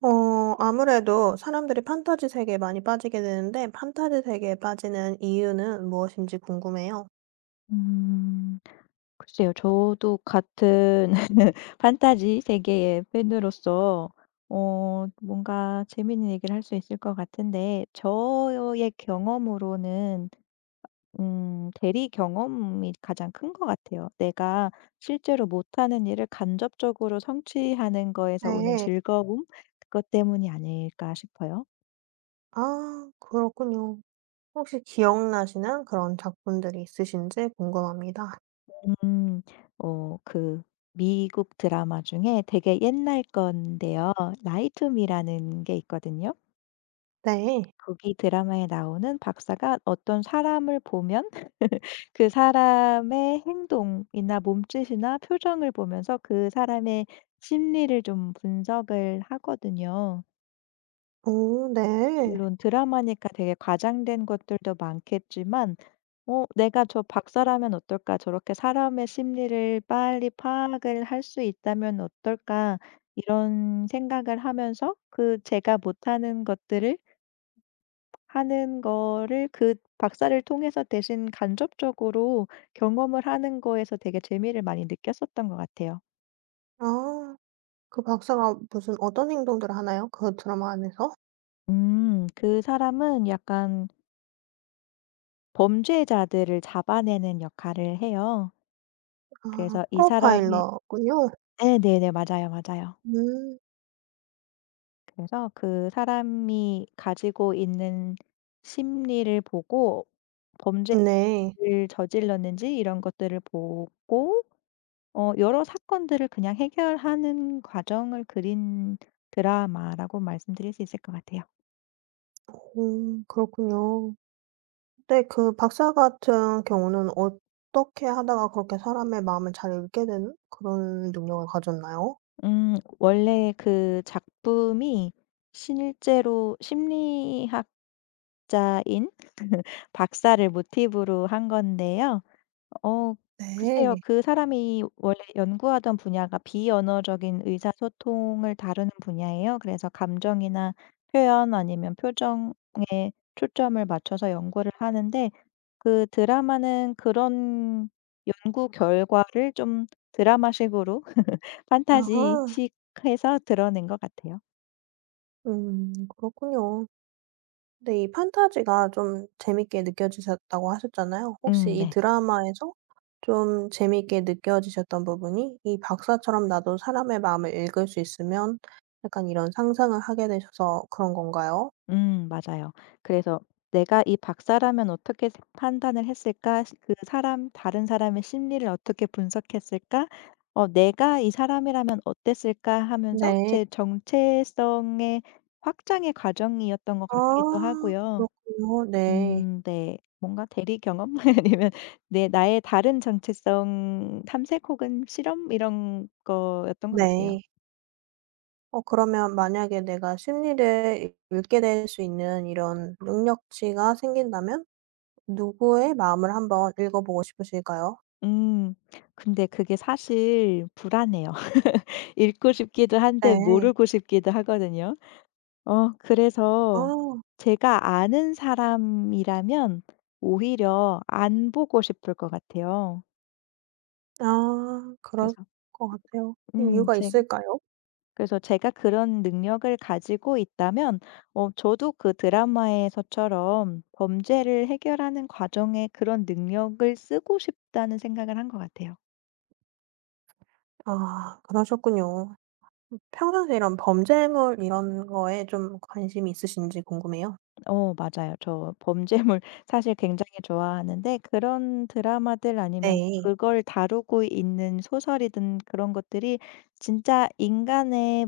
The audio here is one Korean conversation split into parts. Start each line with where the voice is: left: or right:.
right: 어 아무래도 사람들이 판타지 세계에 많이 빠지게 되는데 판타지 세계에 빠지는 이유는 무엇인지 궁금해요.
left: 음. 글쎄요. 저도 같은 판타지 세계의 팬으로서 뭔가 재미있는 얘기를 할 수 있을 것 같은데 저의 경험으로는 대리 경험이 가장 큰 것 같아요. 내가 실제로 못하는 일을 간접적으로 성취하는 거에서 오는
right: 네.
left: 즐거움 그것 때문이 아닐까 싶어요.
right: 아 그렇군요. 혹시 기억나시는 그런 작품들이 있으신지 궁금합니다.
left: 음. 어 그 미국 드라마 중에 되게 옛날 건데요. 라이 투 미라는 게 있거든요.
right: 네.
left: 거기 드라마에 나오는 박사가 어떤 사람을 보면 그 사람의 행동이나 몸짓이나 표정을 보면서 그 사람의 심리를 좀 분석을 하거든요.
right: 오 네.
left: 물론 드라마니까 되게 과장된 것들도 많겠지만 '내가 저 박사라면 어떨까? 저렇게 사람의 심리를 빨리 파악을 할 수 있다면 어떨까?' 이런 생각을 하면서 그 제가 못하는 것들을 하는 거를 그 박사를 통해서 대신 간접적으로 경험을 하는 거에서 되게 재미를 많이 느꼈었던 것 같아요.
right: 아 그 박사가 무슨 어떤 행동들을 하나요? 그 드라마 안에서?
left: 음. 그 사람은 약간 범죄자들을 잡아내는 역할을 해요.
right: 아
left: 그래서 이 사람이
right: 프로파일러군요.
left: 네, 네네. 맞아요, 맞아요.
right: 음.
left: 그래서 그 사람이 가지고 있는 심리를 보고 범죄를
right: 네.
left: 저질렀는지 이런 것들을 보고 여러 사건들을 그냥 해결하는 과정을 그린 드라마라고 말씀드릴 수 있을 것 같아요.
right: 오 그렇군요. 네. 그 박사 같은 경우는 어떻게 하다가 그렇게 사람의 마음을 잘 읽게 되는 그런 능력을 가졌나요?
left: 원래 그 작품이 실제로 심리학자인 박사를 모티브로 한 건데요. 어 글쎄요.
right: 네.
left: 그 사람이 원래 연구하던 분야가 비언어적인 의사소통을 다루는 분야예요. 그래서 감정이나 표현 아니면 표정에 초점을 맞춰서 연구를 하는데 그 드라마는 그런 연구 결과를 좀 드라마식으로
right: 아하.
left: 판타지식 해서 드러낸 것 같아요.
right: 그렇군요. 근데 이 판타지가 좀 재밌게 느껴지셨다고 하셨잖아요. 혹시 이
left: 네.
right: 드라마에서 좀 재밌게 느껴지셨던 부분이 이 박사처럼 나도 사람의 마음을 읽을 수 있으면 약간 이런 상상을 하게 되셔서 그런 건가요?
left: 맞아요. 그래서 '내가 이 박사라면 어떻게 판단을 했을까? 시 그 사람 다른 사람의 심리를 어떻게 분석했을까? 내가 이 사람이라면 어땠을까?' 하면서
right: 네.
left: 제 정체성의 확장의 과정이었던 것
right: 아
left: 같기도 하고요.
right: 그렇군요. 네.
left: 네. 뭔가 대리 경험 아니면 내 나의 다른 정체성 탐색 혹은 실험 이런 거였던 것 같아요.
right: 네. 어 그러면 만약에 내가 심리를 읽게 될 수 있는 이런 능력치가 생긴다면 누구의 마음을 한번 읽어 보고 싶으실까요?
left: 음 근데 그게 사실 불안해요. 읽고 싶기도 한데
right: 네.
left: 모르고 싶기도 하거든요.
right: 아.
left: 그래서 제가 아는 사람이라면 오히려 안 보고 싶을 것 같아요.
right: 아 그럴
left: 그래서
right: 것 같아요. 이유가
left: 제
right: 있을까요?
left: 그래서 제가 그런 능력을 가지고 있다면 저도 그 드라마에서처럼 범죄를 해결하는 과정에 그런 능력을 쓰고 싶다는 생각을 한 것 같아요.
right: 아 그러셨군요. 평상시에 이런 범죄물 이런 거에 좀 관심이 있으신지 궁금해요.
left: 어 맞아요. 저 범죄물 사실 굉장히 좋아하는데 그런 드라마들 아니면
right: 네.
left: 그걸 다루고 있는 소설이든 그런 것들이 진짜 인간의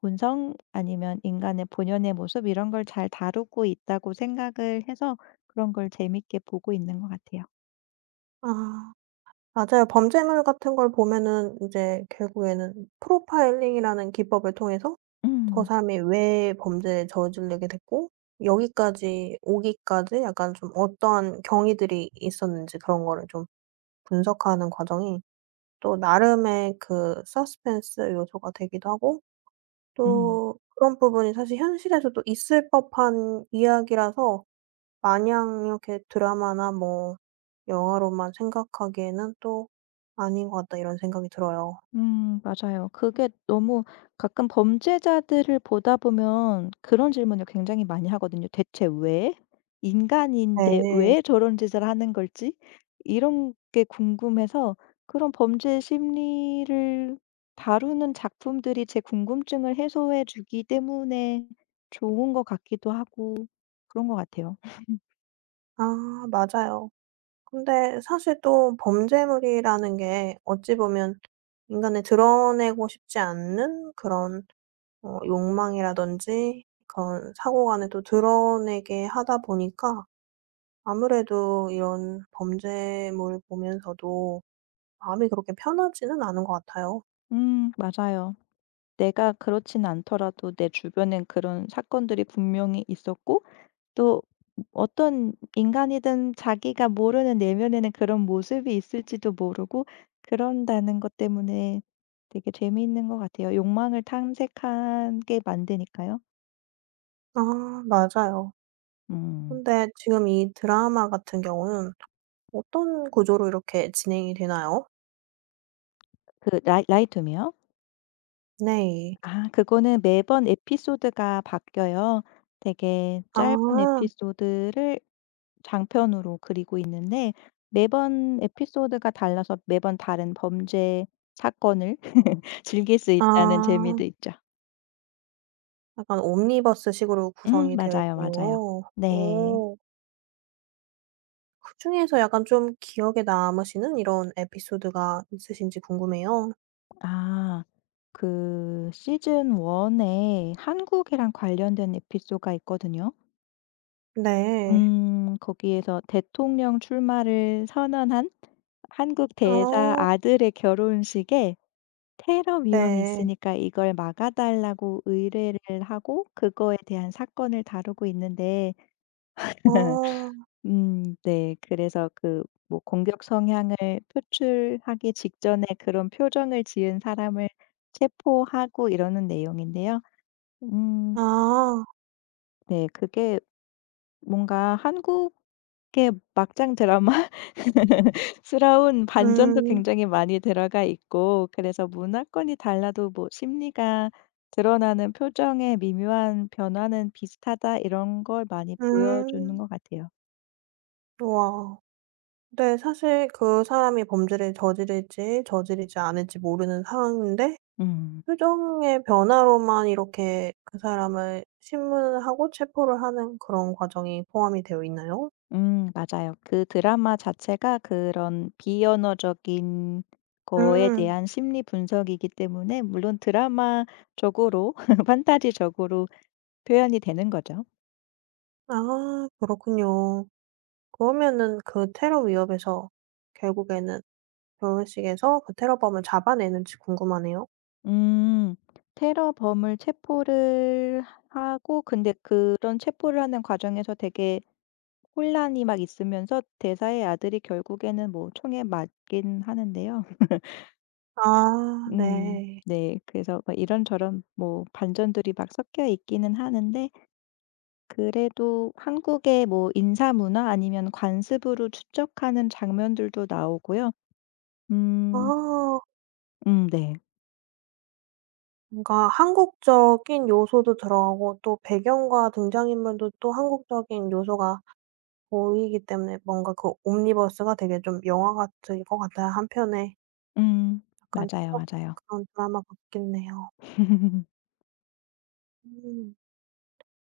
left: 본성 아니면 인간의 본연의 모습 이런 걸 잘 다루고 있다고 생각을 해서 그런 걸 재밌게 보고 있는 것 같아요.
right: 아. 맞아요. 범죄물 같은 걸 보면은 이제 결국에는 프로파일링이라는 기법을 통해서 저
left: 음.
right: 사람이 왜 범죄에 저질르게 됐고 여기까지 오기까지 약간 좀 어떠한 경위들이 있었는지 그런 거를 좀 분석하는 과정이 또 나름의 그 서스펜스 요소가 되기도 하고
left: 음.
right: 또 그런 부분이 사실 현실에서도 있을 법한 이야기라서 마냥 이렇게 드라마나 뭐 영화로만 생각하기에는 또 아닌 것 같다 이런 생각이 들어요.
left: 맞아요. 그게 너무 가끔 범죄자들을 보다 보면 그런 질문을 굉장히 많이 하거든요. 대체 왜? 인간인데
right: 네.
left: 왜 저런 짓을 하는 걸지? 이런 게 궁금해서 그런 범죄 심리를 다루는 작품들이 제 궁금증을 해소해 주기 때문에 좋은 것 같기도 하고 그런 것 같아요.
right: 아 맞아요. 근데 사실 또 범죄물이라는 게 어찌 보면 인간의 드러내고 싶지 않는 그런 욕망이라든지 그런 사고관을 또 드러내게 하다 보니까 아무래도 이런 범죄물 보면서도 마음이 그렇게 편하지는 않은 것 같아요.
left: 맞아요. 내가 그렇진 않더라도 내 주변엔 그런 사건들이 분명히 있었고 또 어떤 인간이든 자기가 모르는 내면에는 그런 모습이 있을지도 모르고 그런다는 것 때문에 되게 재미있는 것 같아요. 욕망을 탐색하게 만드니까요.
right: 아 맞아요.
left: 음.
right: 근데 지금 이 드라마 같은 경우는 어떤 구조로 이렇게 진행이 되나요?
left: 그 라이투미요?
right: 네.
left: 아 그거는 매번 에피소드가 바뀌어요. 되게 짧은
right: 아.
left: 에피소드를 장편으로 그리고 있는데 매번 에피소드가 달라서 매번 다른 범죄 사건을 즐길 수 있다는
right: 아.
left: 재미도 있죠.
right: 약간 옴니버스 식으로 구성이 되어
left: 맞아요, 맞아요.
right: 있군요.
left: 네.
right: 오, 그중에서 약간 좀 기억에 남으시는 이런 에피소드가 있으신지 궁금해요.
left: 아 그 시즌 1에 한국이랑 관련된 에피소드가 있거든요.
right: 네.
left: 거기에서 대통령 출마를 선언한 한국 대사
right: 어.
left: 아들의 결혼식에 테러 위험이
right: 네.
left: 있으니까 이걸 막아 달라고 의뢰를 하고 그거에 대한 사건을 다루고 있는데
right: 어.
left: 네. 그래서 뭐 공격 성향을 표출하기 직전에 그런 표정을 지은 사람을 체포하고 이러는 내용인데요. 음
right: 아.
left: 네. 그게 뭔가 한국의 막장 드라마 스러운 반전도
right: 음.
left: 굉장히 많이 들어가 있고 그래서 문화권이 달라도 뭐 심리가 드러나는 표정의 미묘한 변화는 비슷하다 이런 걸 많이 보여주는
right: 음.
left: 것 같아요.
right: 와 근데 사실 그 사람이 범죄를 저지를지 저지르지 않을지 모르는 상황인데
left: 음.
right: 표정의 변화로만 이렇게 그 사람을 신문을 하고 체포를 하는 그런 과정이 포함이 되어 있나요?
left: 맞아요. 그 드라마 자체가 그런 비언어적인 거에
right: 음.
left: 대한 심리 분석이기 때문에 물론 드라마적으로 판타지적으로 표현이 되는 거죠.
right: 아 그렇군요. 그러면은 그 테러 위협에서 결국에는 결혼식에서 그 테러범을 잡아내는지 궁금하네요.
left: 음. 테러범을 체포를 하고 근데 그런 체포를 하는 과정에서 되게 혼란이 막 있으면서 대사의 아들이 결국에는 뭐 총에 맞긴 하는데요.
right: 아 네.
left: 네. 그래서 뭐 이런저런 뭐 반전들이 막 섞여 있기는 하는데 그래도 한국의 뭐 인사 문화 아니면 관습으로 추적하는 장면들도 나오고요. 음.
right: 아
left: 네.
right: 뭔가 한국적인 요소도 들어가고 또 배경과 등장인물도 또 한국적인 요소가 보이기 때문에 뭔가 그 옴니버스가 되게 좀 영화 같은 것 같아요 한편에.
left: 음.
right: 약간
left: 맞아요, 맞아요.
right: 추적한 드라마 같겠네요. 음.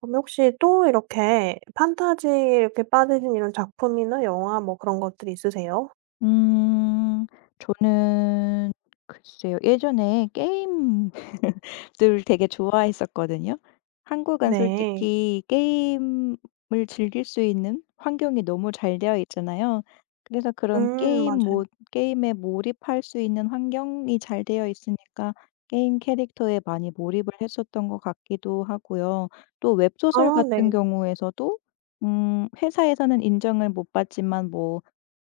right: 그럼 혹시 또 이렇게 판타지에 이렇게 빠지신 이런 작품이나 영화 뭐 그런 것들이 있으세요?
left: 음. 저는 글쎄요. 예전에 게임을 되게 좋아했었거든요. 한국은
right: 네.
left: 솔직히 게임을 즐길 수 있는 환경이 너무 잘 되어 있잖아요. 그래서 그런 게임
right: 맞아요.
left: 모 게임에 몰입할 수 있는 환경이 잘 되어 있으니까 게임 캐릭터에 많이 몰입을 했었던 것 같기도 하고요. 또 웹소설
right: 아 네.
left: 같은 경우에서도 회사에서는 인정을 못 받지만 뭐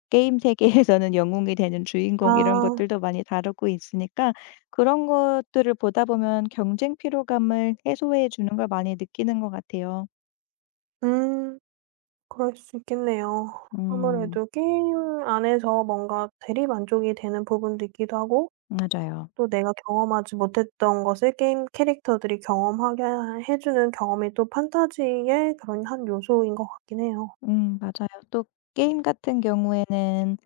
left: 게임 세계에서는 영웅이 되는 주인공 이런
right: 아.
left: 것들도 많이 다루고 있으니까 그런 것들을 보다 보면 경쟁 피로감을 해소해 주는 걸 많이 느끼는 것 같아요.
right: 음. 그럴 수 있겠네요.
left: 음
right: 아무래도 게임 안에서 뭔가 대리만족이 되는 부분도 있기도 하고
left: 맞아요.
right: 또 내가 경험하지 못했던 것을 게임 캐릭터들이 경험하게 해 주는 경험이 또 판타지의 그런 한 요소인 것 같긴 해요.
left: 맞아요. 또 게임 같은 경우에는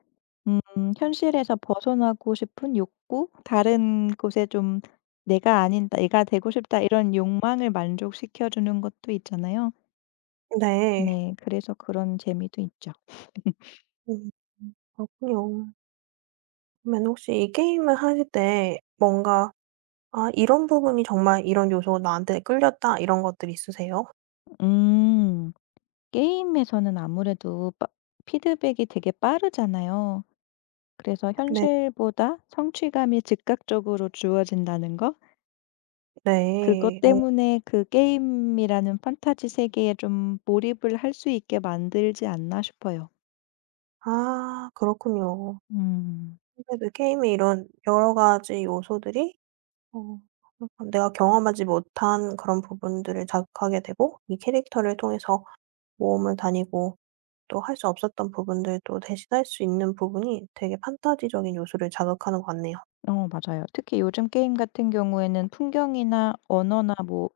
left: 음 현실에서 벗어나고 싶은 욕구, 다른 곳에 좀 '내가 아닌 내가 되고 싶다.' 이런 욕망을 만족시켜 주는 것도 있잖아요.
right: 네.
left: 네 그래서 그런 재미도 있죠.
right: 음. 그렇군요. 그러면 혹시 이 게임을 하실 때 뭔가 '아 이런 부분이 정말 이런 요소가 나한테 끌렸다.' 이런 것들이 있으세요?
left: 음. 게임에서는 아무래도 빠 피드백이 되게 빠르잖아요. 그래서
right: 네.
left: 현실보다 성취감이 즉각적으로 주어진다는 거? 그것
right: 네. 어.
left: 때문에 그 게임이라는 판타지 세계에 좀 몰입을 할 수 있게 만들지 않나 싶어요.
right: 아 그렇군요.
left: 음.
right: 아무래도 게임의 이런 여러 가지 요소들이 어 약간 내가 경험하지 못한 그런 부분들을 자극하게 되고 이 캐릭터를 통해서 모험을 다니고 또 할 수 없었던 부분들도 대신할 수 있는 부분이 되게 판타지적인 요소를 자극하는 것 같네요.
left: 어 맞아요. 특히 요즘 게임 같은 경우에는 풍경이나 언어나 뭐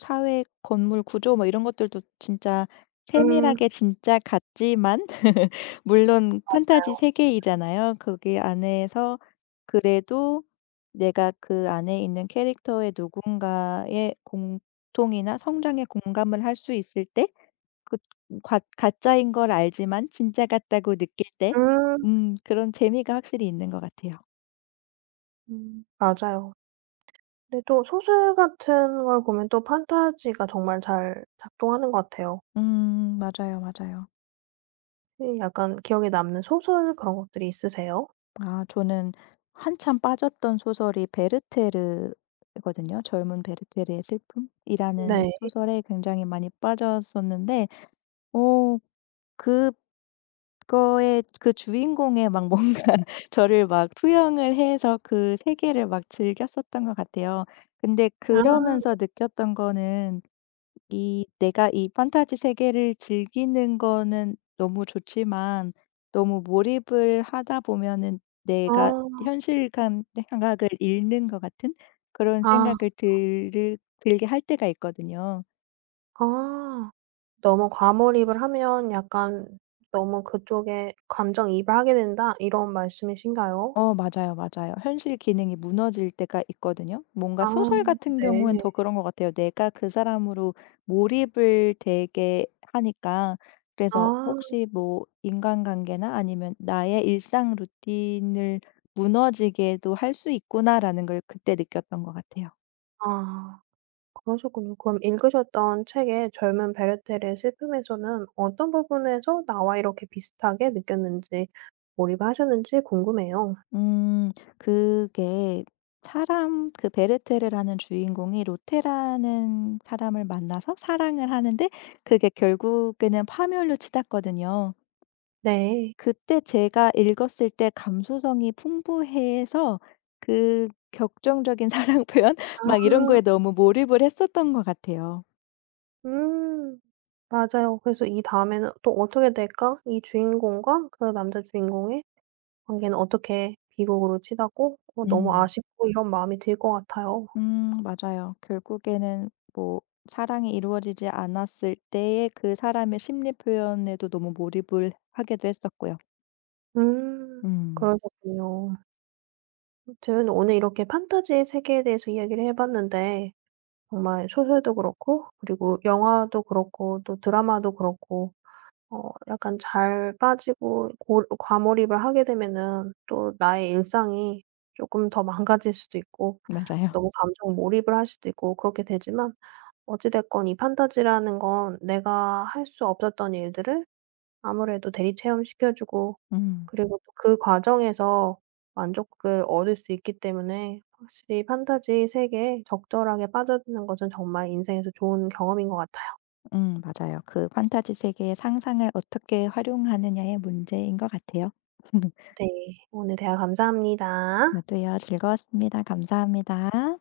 left: 사회 건물 구조 뭐 이런 것들도 진짜
right: 음.
left: 세밀하게 진짜 같지만 물론 판타지
right: 맞아요.
left: 세계이잖아요. 거기 안에서 그래도 내가 그 안에 있는 캐릭터의 누군가의 공통이나 성장에 공감을 할 수 있을 때 그 과 가짜인 걸 알지만 진짜 같다고 느낄 때
right: 음.
left: 그런 재미가 확실히 있는 것 같아요.
right: 맞아요. 근데 또 소설 같은 걸 보면 또 판타지가 정말 잘 작동하는 것 같아요.
left: 맞아요, 맞아요.
right: 이 약간 기억에 남는 소설 그런 것들이 있으세요?
left: 아 저는 한참 빠졌던 소설이 베르테르거든요. 젊은 베르테르의 슬픔이라는
right: 네.
left: 소설에 굉장히 많이 빠졌었는데 오 그 거의 그 주인공의 막 뭔가 저를 막 투영을 해서 그 세계를 막 즐겼었던 것 같아요. 근데 그러면서
right: 아
left: 느꼈던 거는 이 내가 이 판타지 세계를 즐기는 거는 너무 좋지만 너무 몰입을 하다 보면은 내가
right: 어
left: 현실감 감각을 잃는 것 같은 그런
right: 아
left: 생각을 들 들게 할 때가 있거든요.
right: 아. 너무 과몰입을 하면 약간 너무 그쪽에 감정이입을 하게 된다 이런 말씀이신가요?
left: 어 맞아요, 맞아요. 현실 기능이 무너질 때가 있거든요. 뭔가
right: 아
left: 소설 같은 경우엔
right: 네.
left: 더 그런 것 같아요. 내가 그 사람으로 몰입을 되게 하니까 그래서
right: 아.
left: 혹시 뭐 인간관계나 아니면 나의 일상 루틴을 무너지게도 할 수 있구나라는 걸 그때 느꼈던 것 같아요.
right: 아. 그러셨군요. 그럼 읽으셨던 책의 젊은 베르텔의 슬픔에서는 어떤 부분에서 나와 이렇게 비슷하게 느꼈는지 몰입하셨는지 궁금해요.
left: 음 그게 사람 그 베르테르라는 주인공이 로테라는 사람을 만나서 사랑을 하는데 그게 결국에는 파멸로 치닫거든요.
right: 네.
left: 그때 제가 읽었을 때 감수성이 풍부해서 그 격정적인 사랑 표현
right: 아.
left: 막 이런 거에 너무 몰입을 했었던 것 같아요.
right: 음. 맞아요. 그래서 이 다음에는 또 어떻게 될까? 이 주인공과 그 남자 주인공의 관계는 어떻게 비극으로 치닫고 너무
left: 음.
right: 아쉽고 이런 마음이 들 것 같아요.
left: 맞아요. 결국에는 뭐 사랑이 이루어지지 않았을 때의 그 사람의 심리 표현에도 너무 몰입을 하기도 했었고요.
right: 음.
left: 음
right: 그러셨군요. 아무튼 오늘 이렇게 판타지 세계에 대해서 이야기를 해 봤는데 정말 소설도 그렇고 그리고 영화도 그렇고 또 드라마도 그렇고 약간 잘 빠지고 과몰입을 하게 되면은 또 나의 일상이 조금 더 망가질 수도 있고
left: 맞아요.
right: 너무 감정 몰입을 할 수도 있고 그렇게 되지만 어찌 됐건 이 판타지라는 건 내가 할 수 없었던 일들을 아무래도 대리 체험시켜 주고
left: 음.
right: 그리고 또 그 과정에서 만족을 얻을 수 있기 때문에 확실히 판타지 세계에 적절하게 빠져드는 것은 정말 인생에서 좋은 경험인 것 같아요.
left: 맞아요. 그 판타지 세계의 상상을 어떻게 활용하느냐의 문제인 것 같아요.
right: 네. 오늘 대화 감사합니다.
left: 저도요. 즐거웠습니다. 감사합니다.